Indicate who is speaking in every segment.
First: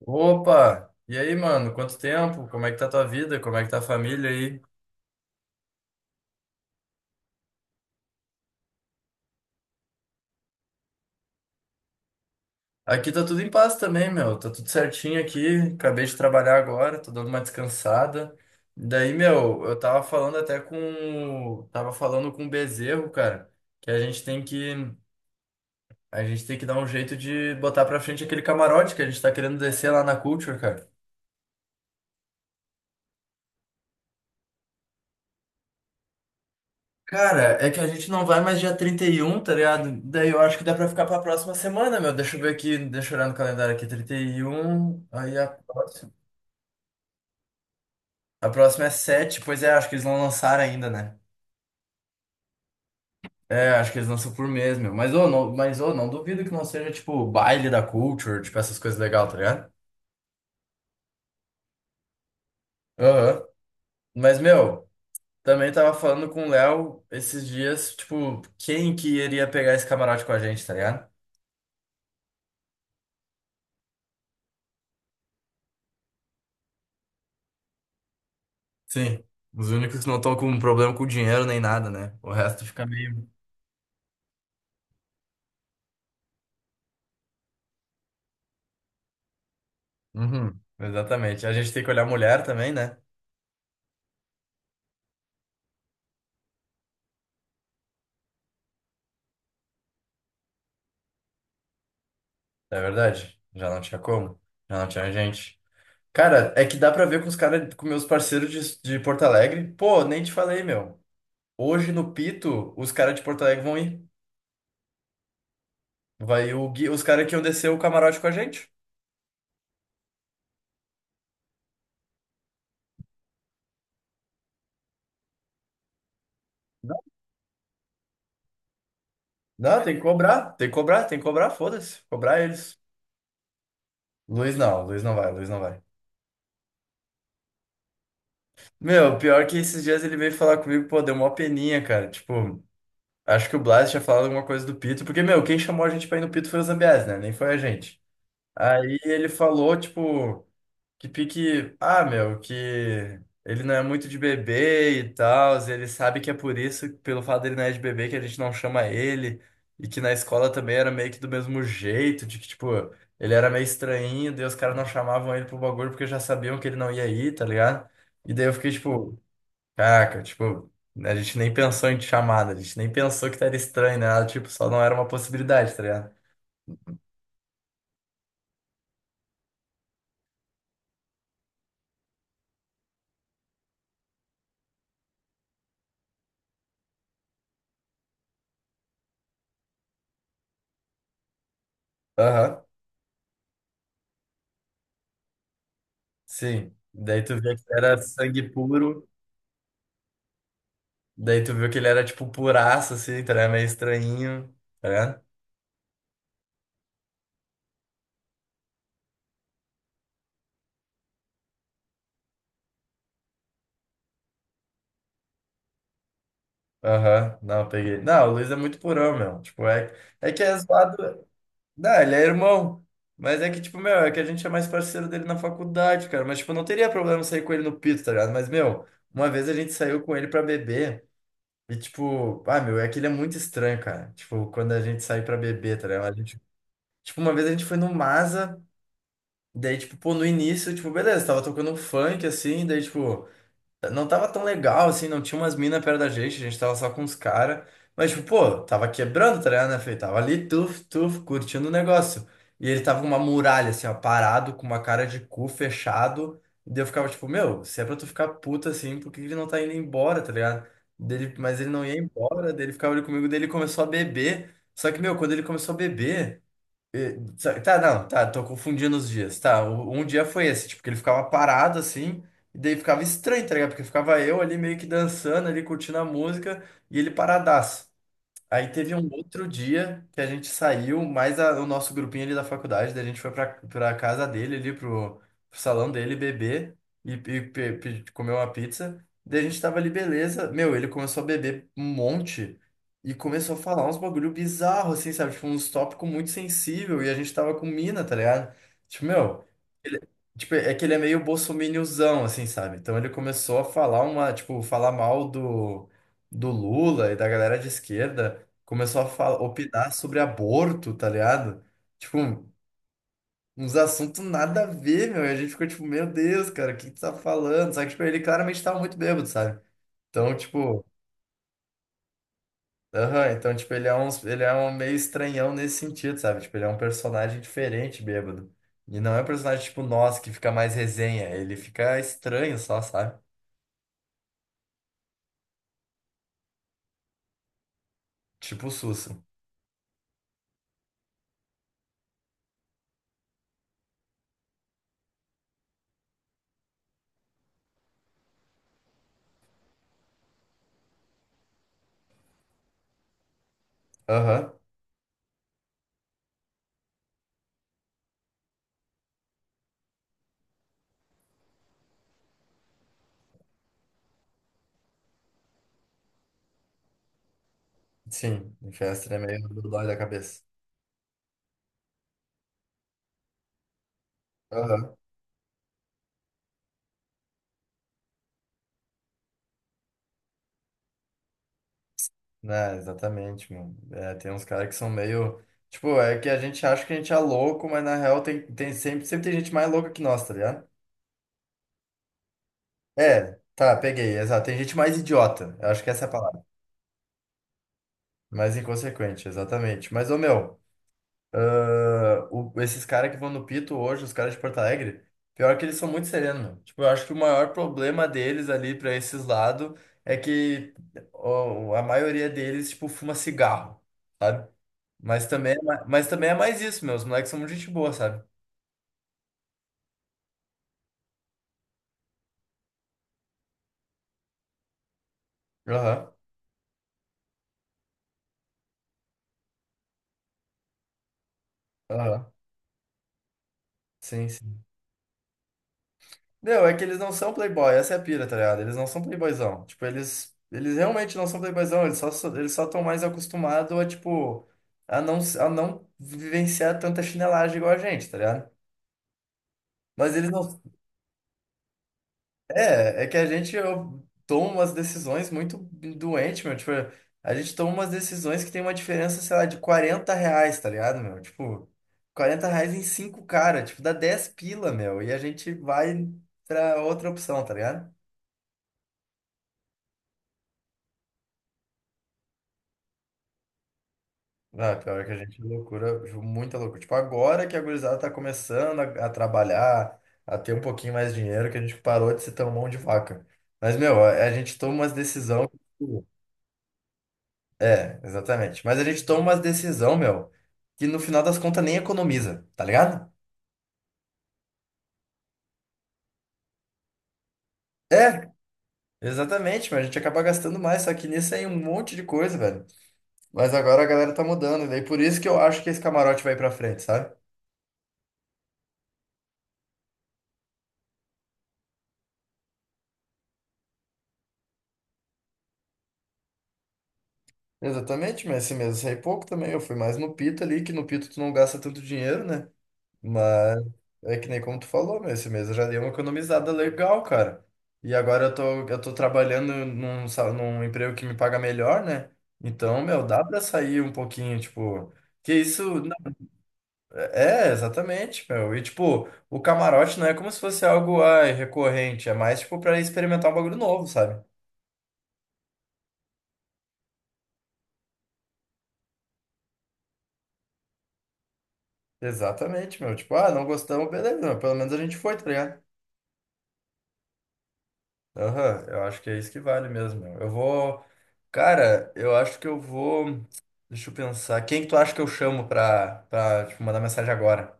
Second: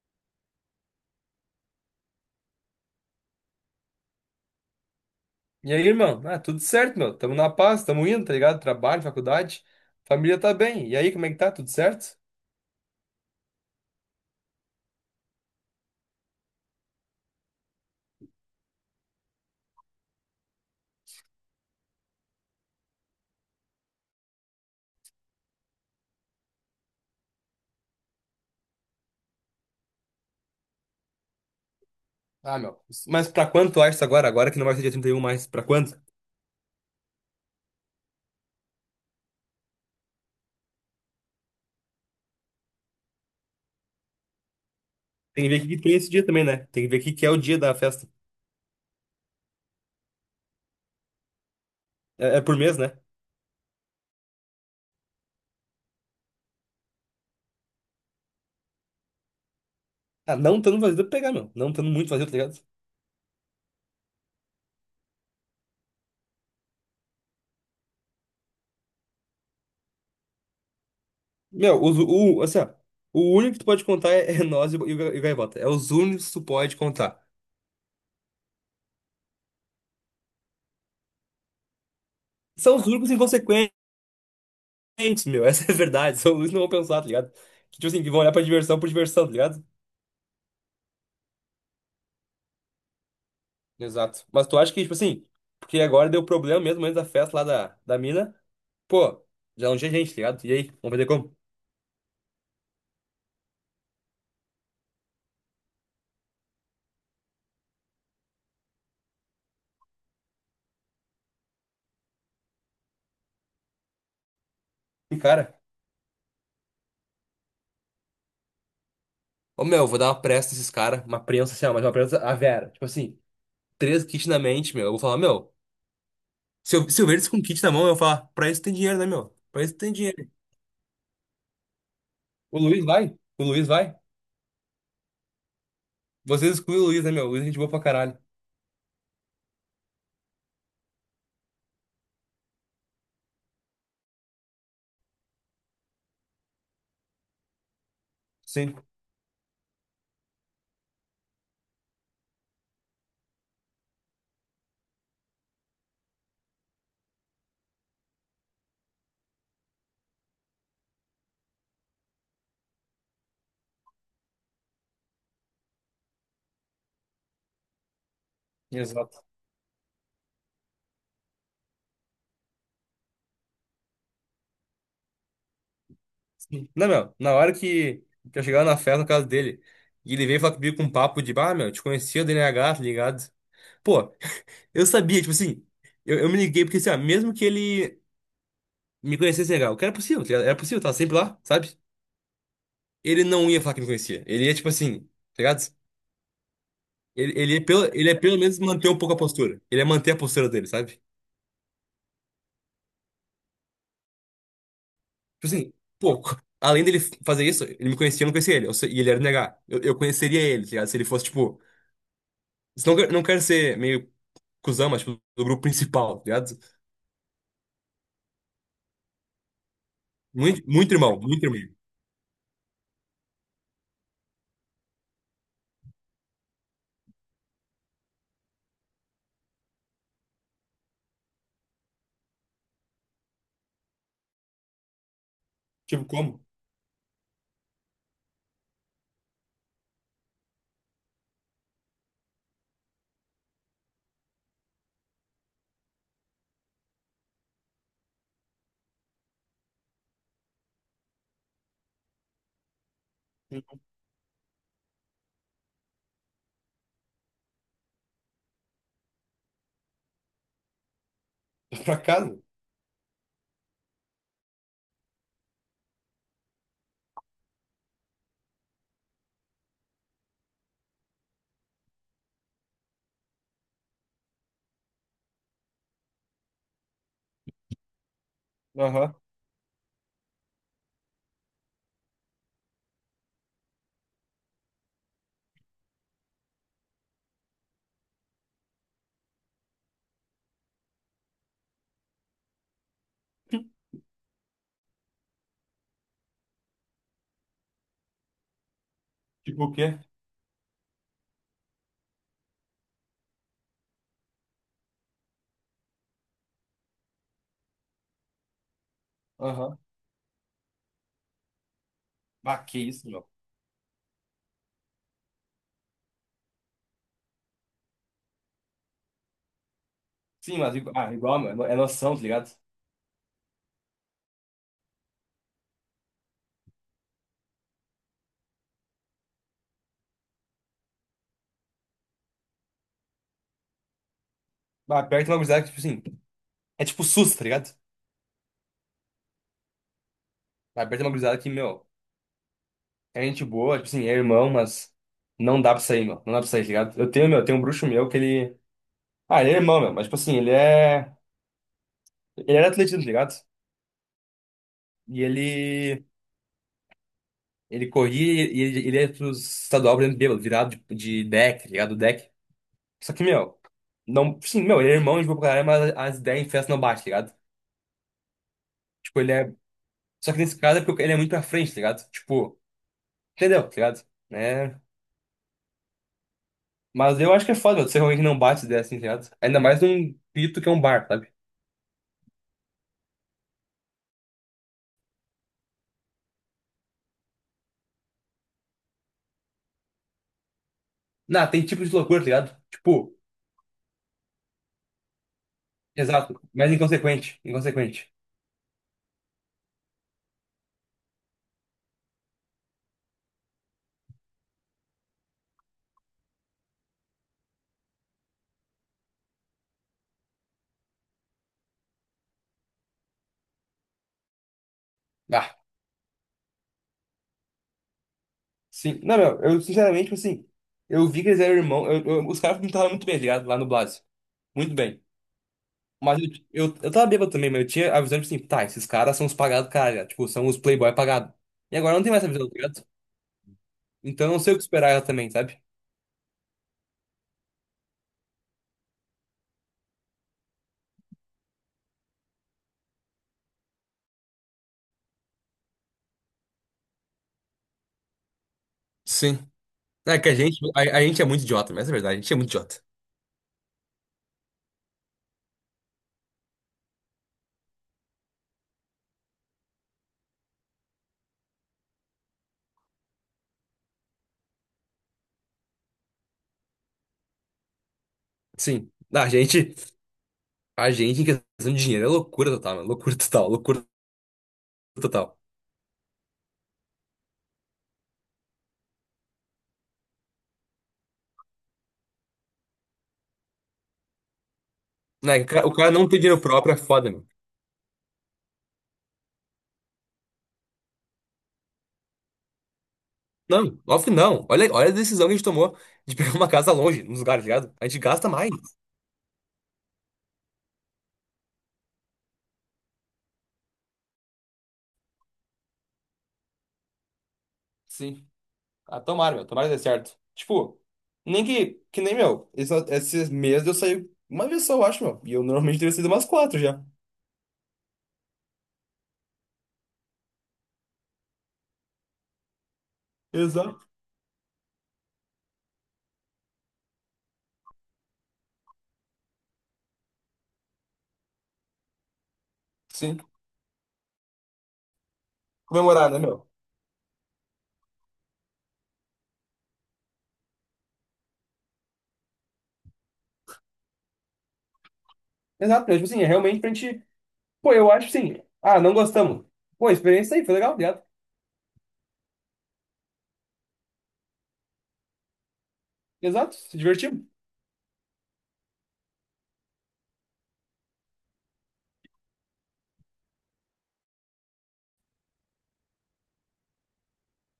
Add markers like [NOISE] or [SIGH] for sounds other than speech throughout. Speaker 1: Opa! E aí, mano? Quanto tempo? Como é que tá tua vida? Como é que tá a família aí?
Speaker 2: E aí, irmão? Ah, tudo certo, meu. Tamo na paz, tamo indo, tá ligado? Trabalho, faculdade, família tá bem. E aí, como é que tá? Tudo certo?
Speaker 1: Aqui tá tudo em paz também, meu. Tá tudo certinho aqui. Acabei de trabalhar agora, tô dando uma descansada. Daí, meu, eu tava falando com o Bezerro, cara, que a gente tem que, a gente tem que dar um jeito de botar pra frente aquele camarote que a gente tá querendo descer lá na Culture, cara.
Speaker 2: Ah, meu. Mas pra quanto tu acha isso agora? Agora que não vai ser dia 31, mais. Pra quanto?
Speaker 1: Cara, é que a gente não vai mais dia 31, tá ligado? Daí eu acho que dá pra ficar pra próxima semana, meu. Deixa eu ver aqui, deixa eu olhar no calendário aqui. 31, aí
Speaker 2: Tem
Speaker 1: a
Speaker 2: que ver o que que tem esse
Speaker 1: próxima.
Speaker 2: dia também, né? Tem que ver o que que é o dia da festa.
Speaker 1: A próxima é 7. Pois é, acho que eles não lançaram ainda, né?
Speaker 2: É por mês, né?
Speaker 1: É, acho que eles lançam por mês, meu. Mas, ô, não duvido que não seja, tipo, baile da culture, tipo, essas coisas legais, tá ligado?
Speaker 2: Ah, não tando vazio, dá pra pegar, meu. Não tando muito vazio, tá ligado?
Speaker 1: Aham. Mas, meu, também tava falando com o Léo esses dias, tipo, quem que iria pegar esse camarote com a gente, tá ligado?
Speaker 2: Meu, assim, ó. O único que tu pode contar é nós e o Gaivota. É os únicos que tu pode contar.
Speaker 1: Sim. Os únicos que não estão com problema com dinheiro nem nada, né? O resto
Speaker 2: São
Speaker 1: fica
Speaker 2: os únicos
Speaker 1: meio.
Speaker 2: inconsequentes, meu. [LAUGHS] Essa é a verdade. São os únicos que não vão pensar, tá ligado? Que, tipo assim, que vão olhar pra diversão por diversão, tá ligado?
Speaker 1: Uhum. Exatamente. A gente tem que olhar a mulher também, né?
Speaker 2: Exato. Mas tu acha que, tipo assim, porque agora deu problema mesmo antes da festa lá da mina. Pô, já não tinha gente, tá ligado? E aí, vamos fazer como?
Speaker 1: É verdade. Já não tinha como. Já não tinha gente. Cara, é que dá pra ver com os caras, com meus parceiros de Porto Alegre. Pô, nem te falei, meu. Hoje no Pito, os caras de Porto Alegre vão ir.
Speaker 2: E cara,
Speaker 1: Vai o Gui, os caras que iam descer o camarote com a gente.
Speaker 2: ô meu, eu vou dar uma pressa nesses caras, uma prensa assim, ó, mas uma prensa a Vera. Tipo assim, três kits na mente, meu. Eu vou falar, meu, se eu ver eles com kit na mão, eu vou falar, pra isso tem dinheiro, né, meu? Pra isso
Speaker 1: Não,
Speaker 2: tem
Speaker 1: tem que
Speaker 2: dinheiro.
Speaker 1: cobrar, tem que cobrar, tem que cobrar, foda-se. Cobrar
Speaker 2: O
Speaker 1: eles.
Speaker 2: Luiz vai, o Luiz vai.
Speaker 1: Luiz não vai, Luiz não vai.
Speaker 2: Vocês excluem o Luiz, né, meu? O Luiz é gente boa pra caralho.
Speaker 1: Meu, pior que esses dias ele veio falar comigo, pô, deu uma peninha, cara. Tipo, acho que o Blas tinha falado alguma coisa do Pito, porque, meu, quem chamou a gente pra ir no Pito foi o Zambiás, né? Nem foi a gente.
Speaker 2: Sim,
Speaker 1: Aí ele falou, tipo, que pique, ah, meu, que ele não é muito de bebê e tal, ele sabe que é por isso, pelo fato dele não é de bebê, que a gente não chama ele, e que na escola também era meio que do mesmo jeito, de que, tipo, ele era meio estranho, daí os caras não chamavam ele pro bagulho porque já sabiam que ele não ia ir, tá ligado? E daí eu fiquei tipo,
Speaker 2: exato.
Speaker 1: caraca, tipo, a gente nem pensou em te chamada, a gente nem pensou que era estranho, né? Nada, tipo, só não era uma possibilidade, tá ligado?
Speaker 2: Não, meu, na hora que, eu chegar na festa na casa dele. E ele veio falar comigo com um papo de, ah, meu, te conhecia do NH, tá ligado? Pô, eu sabia, tipo assim, eu me liguei porque assim, ó, mesmo que ele me conhecesse legal, que era possível, tá ligado? Era possível, tava sempre lá, sabe?
Speaker 1: Aham.
Speaker 2: Ele não ia falar que me conhecia. Ele ia, tipo assim, tá ligado?
Speaker 1: Sim. Daí
Speaker 2: Ele,
Speaker 1: tu
Speaker 2: ele,
Speaker 1: vê que
Speaker 2: ia pelo,
Speaker 1: ele era
Speaker 2: ele ia pelo
Speaker 1: sangue
Speaker 2: menos manter um
Speaker 1: puro,
Speaker 2: pouco a postura. Ele ia manter a postura dele, sabe?
Speaker 1: daí tu viu que ele era, tipo, puraço, assim, tá ligado? Meio estranhinho, tá ligado?
Speaker 2: Tipo assim, pô, [LAUGHS] além dele fazer isso, ele me conhecia, eu não conhecia ele. E ele era negar. Eu conheceria ele, tá ligado? Se ele fosse, tipo. Não, não quero ser meio cuzão, mas tipo, do grupo principal, tá ligado?
Speaker 1: Aham, não, peguei. Não, o Luiz é muito purão, meu. Tipo, é, é que é
Speaker 2: Muito, muito irmão,
Speaker 1: zoado.
Speaker 2: muito irmão.
Speaker 1: Não, ele é irmão. Mas é que, tipo, meu, é que a gente é mais parceiro dele na faculdade, cara. Mas, tipo, não teria problema sair com ele no pito, tá ligado? Mas, meu, uma vez a gente saiu com ele pra beber. E tipo, ah, meu, é que ele é muito estranho, cara. Tipo, quando a gente sai pra beber, tá ligado?
Speaker 2: Tipo,
Speaker 1: A gente,
Speaker 2: como?
Speaker 1: tipo, uma vez a gente foi no Masa, daí, tipo, pô, no início, tipo, beleza, tava tocando um funk assim, daí, tipo. Não tava tão legal, assim, não tinha umas minas perto da gente, a gente tava só com os caras. Mas, tipo, pô, tava quebrando, tá ligado, né, Fê? Tava ali, tuf, tuf, curtindo o negócio. E ele tava com uma muralha,
Speaker 2: [LAUGHS]
Speaker 1: assim, ó, parado, com uma cara de cu fechado. E daí eu ficava, tipo, meu, se é pra tu ficar puto assim, por que que ele não tá indo embora, tá ligado? Dele, mas ele não ia
Speaker 2: Pra casa?
Speaker 1: embora, dele ficava ali comigo, dele começou a beber. Só que, meu, quando ele começou a beber. Tá, não, tá, tô confundindo os dias. Tá, um dia foi esse, tipo, que ele ficava parado assim, e daí ficava estranho, tá ligado? Porque ficava eu ali meio que dançando, ali curtindo a música, e ele paradaço. Aí teve um
Speaker 2: Aham.
Speaker 1: outro dia que a gente saiu, mais o nosso grupinho ali da faculdade, daí a gente foi pra casa dele ali, pro, pro salão dele beber e comer uma pizza. Daí a gente tava ali, beleza. Meu, ele começou a beber um monte e começou a falar uns bagulho bizarro, assim, sabe? Tipo, uns tópicos muito sensível e a gente tava com mina, tá ligado? Tipo, meu,
Speaker 2: Tipo o quê?
Speaker 1: ele- tipo, é que ele é meio bolsominiozão, assim, sabe? Então ele começou a falar uma, tipo, falar mal do Lula e da galera de esquerda começou a falar,
Speaker 2: Aham.
Speaker 1: opinar sobre aborto, tá ligado? Tipo,
Speaker 2: Ah, que isso, meu.
Speaker 1: uns assuntos nada a ver, meu. E a gente ficou tipo, meu Deus, cara, o que tu tá falando? Só que, tipo, ele claramente tava muito bêbado, sabe? Então,
Speaker 2: Sim, mas
Speaker 1: tipo,
Speaker 2: ah, igual, meu, é noção, tá ligado?
Speaker 1: aham, então, tipo, ele é um meio estranhão nesse sentido, sabe? Tipo, ele é um personagem diferente, bêbado. E não é um personagem tipo nós, que fica mais resenha. Ele fica estranho só, sabe?
Speaker 2: Ah, perto de uma gurizada que, tipo assim, é tipo SUS, tá ligado?
Speaker 1: Tipo o Sussa.
Speaker 2: Ah, perto de uma gurizada que, meu, é gente boa, tipo assim, é irmão, mas não dá pra sair, meu. Não dá pra sair, tá ligado? Eu tenho, meu, tem um bruxo meu que ele. Ah, ele é irmão, meu, mas, tipo assim, ele é. Ele era atletismo, tá ligado?
Speaker 1: Aham,
Speaker 2: E ele. Ele corria e ele ia pro estadual, por exemplo, bêbado, virado de deck, tá ligado? Deck. Só que, meu, não. Sim, meu, ele é irmão de boa pra caralho, mas as ideias em festa não bate, tá ligado?
Speaker 1: sim. O Chester é
Speaker 2: Tipo, ele
Speaker 1: meio
Speaker 2: é.
Speaker 1: doido da
Speaker 2: Só que
Speaker 1: cabeça.
Speaker 2: nesse caso é porque ele é muito pra frente, tá ligado? Tipo, entendeu, tá ligado? Né?
Speaker 1: Aham.
Speaker 2: Mas eu acho que é foda, mano, ser alguém que não bate se der assim, tá ligado? Ainda mais num pito que é um bar, sabe?
Speaker 1: É, exatamente, mano. É, tem uns caras que são meio. Tipo, é que a gente acha que a gente é louco, mas na real sempre tem gente mais louca que nós, tá ligado?
Speaker 2: Não, tem tipo de loucura, tá ligado? Tipo,
Speaker 1: É, tá, peguei, exato. Tem gente mais idiota. Eu acho que essa é a
Speaker 2: exato,
Speaker 1: palavra.
Speaker 2: mas inconsequente, inconsequente.
Speaker 1: Mais inconsequente, exatamente. Mas, ô meu. Ah, esses caras que vão no Pito hoje, os caras de Porto Alegre, pior que eles são muito serenos, meu. Tipo, eu acho que o maior problema deles ali pra esses lados é que ó, a maioria deles, tipo, fuma cigarro, sabe? Mas também,
Speaker 2: Ah,
Speaker 1: mas também é mais isso, meu. Os moleques são muito gente boa, sabe?
Speaker 2: sim. Não, meu, eu sinceramente, tipo assim, eu vi que eles eram irmãos, os caras pintaram muito bem, tá ligado? Lá no Blase. Muito bem.
Speaker 1: Aham,
Speaker 2: Mas eu tava bêbado também, mas eu tinha a visão, tipo assim, tá, esses caras são os pagados, cara, tá ligado? Tipo, são os playboy pagados. E agora não tem mais
Speaker 1: aham.
Speaker 2: essa visão, tá ligado? Então
Speaker 1: Sim,
Speaker 2: eu não sei o que
Speaker 1: sim.
Speaker 2: esperar ela também, sabe?
Speaker 1: Não, é que eles não são playboy, essa é a pira, tá ligado? Eles não são playboyzão. Tipo, eles realmente não são playboyzão, eles só estão mais acostumados a, tipo, a não vivenciar tanta chinelagem igual a gente, tá ligado?
Speaker 2: Sim.
Speaker 1: Mas
Speaker 2: É que
Speaker 1: eles
Speaker 2: a gente,
Speaker 1: não.
Speaker 2: a, a gente é muito idiota, mas é verdade, a gente é muito idiota.
Speaker 1: É, é que a gente eu, toma umas decisões muito doente, meu. Tipo, a gente toma umas decisões que tem uma diferença, sei lá, de 40 reais, tá ligado, meu? Tipo, 40 reais em cinco cara, tipo, dá 10 pila, meu. E a gente vai pra outra opção, tá ligado?
Speaker 2: Sim, a gente em questão de dinheiro é loucura total, mano. Loucura total, loucura
Speaker 1: Ah, pior que a
Speaker 2: total.
Speaker 1: gente é loucura, muita loucura. Tipo, agora que a gurizada tá começando a trabalhar, a ter um pouquinho mais de dinheiro, que a gente parou de ser tão mão de vaca. Mas, meu, a gente toma umas
Speaker 2: Né,
Speaker 1: decisões.
Speaker 2: o cara não ter dinheiro próprio é foda, meu.
Speaker 1: É, exatamente. Mas a gente toma umas decisão, meu, que no final das contas nem economiza, tá ligado?
Speaker 2: Não, óbvio não. Olha, olha a decisão que a gente tomou de pegar uma casa longe, nos lugares, tá ligado? A gente gasta
Speaker 1: É,
Speaker 2: mais.
Speaker 1: exatamente, mas a gente acaba gastando mais, só que nisso aí um monte de coisa, velho. Mas agora a galera tá mudando, e daí por isso que eu acho que esse camarote vai pra frente, sabe?
Speaker 2: Sim. Ah, tomara, meu. Tomara que dê certo. Tipo, nem que, que nem, meu. Esses meses eu saí uma vez só, eu acho, meu. E eu normalmente teria saído umas quatro já.
Speaker 1: Exatamente, mas esse mês eu saí pouco também. Eu fui mais no Pita ali, que no Pita tu não gasta tanto dinheiro, né? Mas
Speaker 2: Exato.
Speaker 1: é que nem como tu falou, meu, esse mês eu já dei uma economizada legal, cara. E agora eu tô trabalhando num, num emprego que me paga melhor, né? Então, meu,
Speaker 2: Sim.
Speaker 1: dá pra sair um pouquinho, tipo. Que isso.
Speaker 2: Comemorar, né, meu?
Speaker 1: É, exatamente, meu. E, tipo, o camarote não é como se fosse algo, ai, recorrente. É mais, tipo, pra experimentar um bagulho novo, sabe?
Speaker 2: Exato, meu. Tipo assim, é realmente pra gente. Pô, eu acho sim. Ah, não gostamos. Pô, a experiência aí, foi legal, ligado?
Speaker 1: Exatamente, meu. Tipo, ah, não gostamos, beleza, meu. Pelo menos a gente foi, tá ligado?
Speaker 2: Exato, se divertimos.
Speaker 1: Aham, eu acho que é isso que vale mesmo. Eu vou. Cara, eu acho que eu vou. Deixa eu pensar. Quem que tu acha que eu chamo pra tipo, mandar mensagem agora?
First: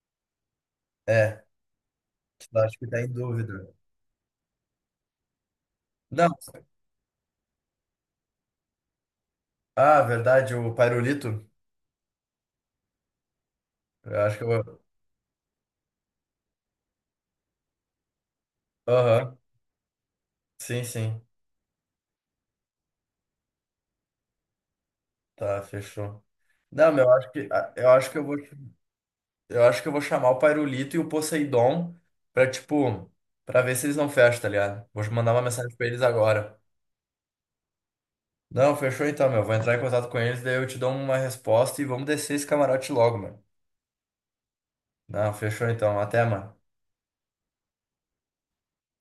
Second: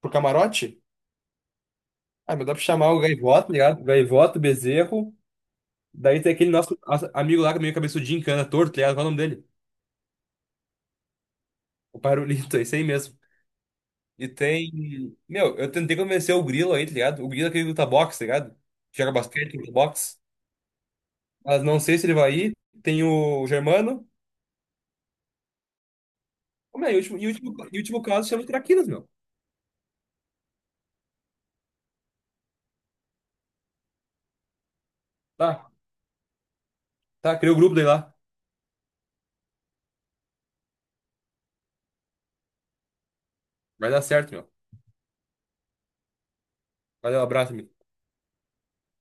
Speaker 2: Pro camarote.
Speaker 1: É,
Speaker 2: Ah, mas
Speaker 1: que
Speaker 2: dá
Speaker 1: tu
Speaker 2: pra
Speaker 1: acha que
Speaker 2: chamar
Speaker 1: tá
Speaker 2: o
Speaker 1: em
Speaker 2: Gaivoto,
Speaker 1: dúvida.
Speaker 2: ligado? Gaivoto, Bezerro. Daí
Speaker 1: Não.
Speaker 2: tem aquele nosso amigo lá que é meio cabeçudinho, que anda torto, tá ligado? Qual é o nome dele?
Speaker 1: Ah, verdade, o Pairulito.
Speaker 2: O Parolito, [LAUGHS] é esse aí mesmo.
Speaker 1: Eu
Speaker 2: E
Speaker 1: acho que eu.
Speaker 2: tem. Meu, eu tentei convencer o Grilo aí, tá ligado? O Grilo é aquele que luta boxe, tá ligado? Joga
Speaker 1: Aham.
Speaker 2: basquete, luta boxe.
Speaker 1: Sim, sim.
Speaker 2: Mas não sei se ele vai ir. Tem o Germano.
Speaker 1: Tá, fechou.
Speaker 2: Como é?
Speaker 1: Não,
Speaker 2: E o
Speaker 1: mas eu
Speaker 2: último, e o
Speaker 1: acho que
Speaker 2: último,
Speaker 1: ah,
Speaker 2: e o
Speaker 1: eu
Speaker 2: último
Speaker 1: acho que eu
Speaker 2: caso
Speaker 1: vou
Speaker 2: chama o Traquinas, meu.
Speaker 1: eu acho que eu vou chamar o Pairulito e o Poseidon pra, tipo, pra ver se eles não fecham, tá ligado? Vou mandar uma
Speaker 2: Tá,
Speaker 1: mensagem pra eles agora.
Speaker 2: tá, criou o grupo daí lá.
Speaker 1: Não, fechou então, meu. Vou entrar em contato com eles, daí eu te dou uma resposta e vamos descer esse camarote logo, meu.
Speaker 2: Vai dar certo, meu.
Speaker 1: Não, fechou então. Até, mano.
Speaker 2: Valeu, abraço, amigo.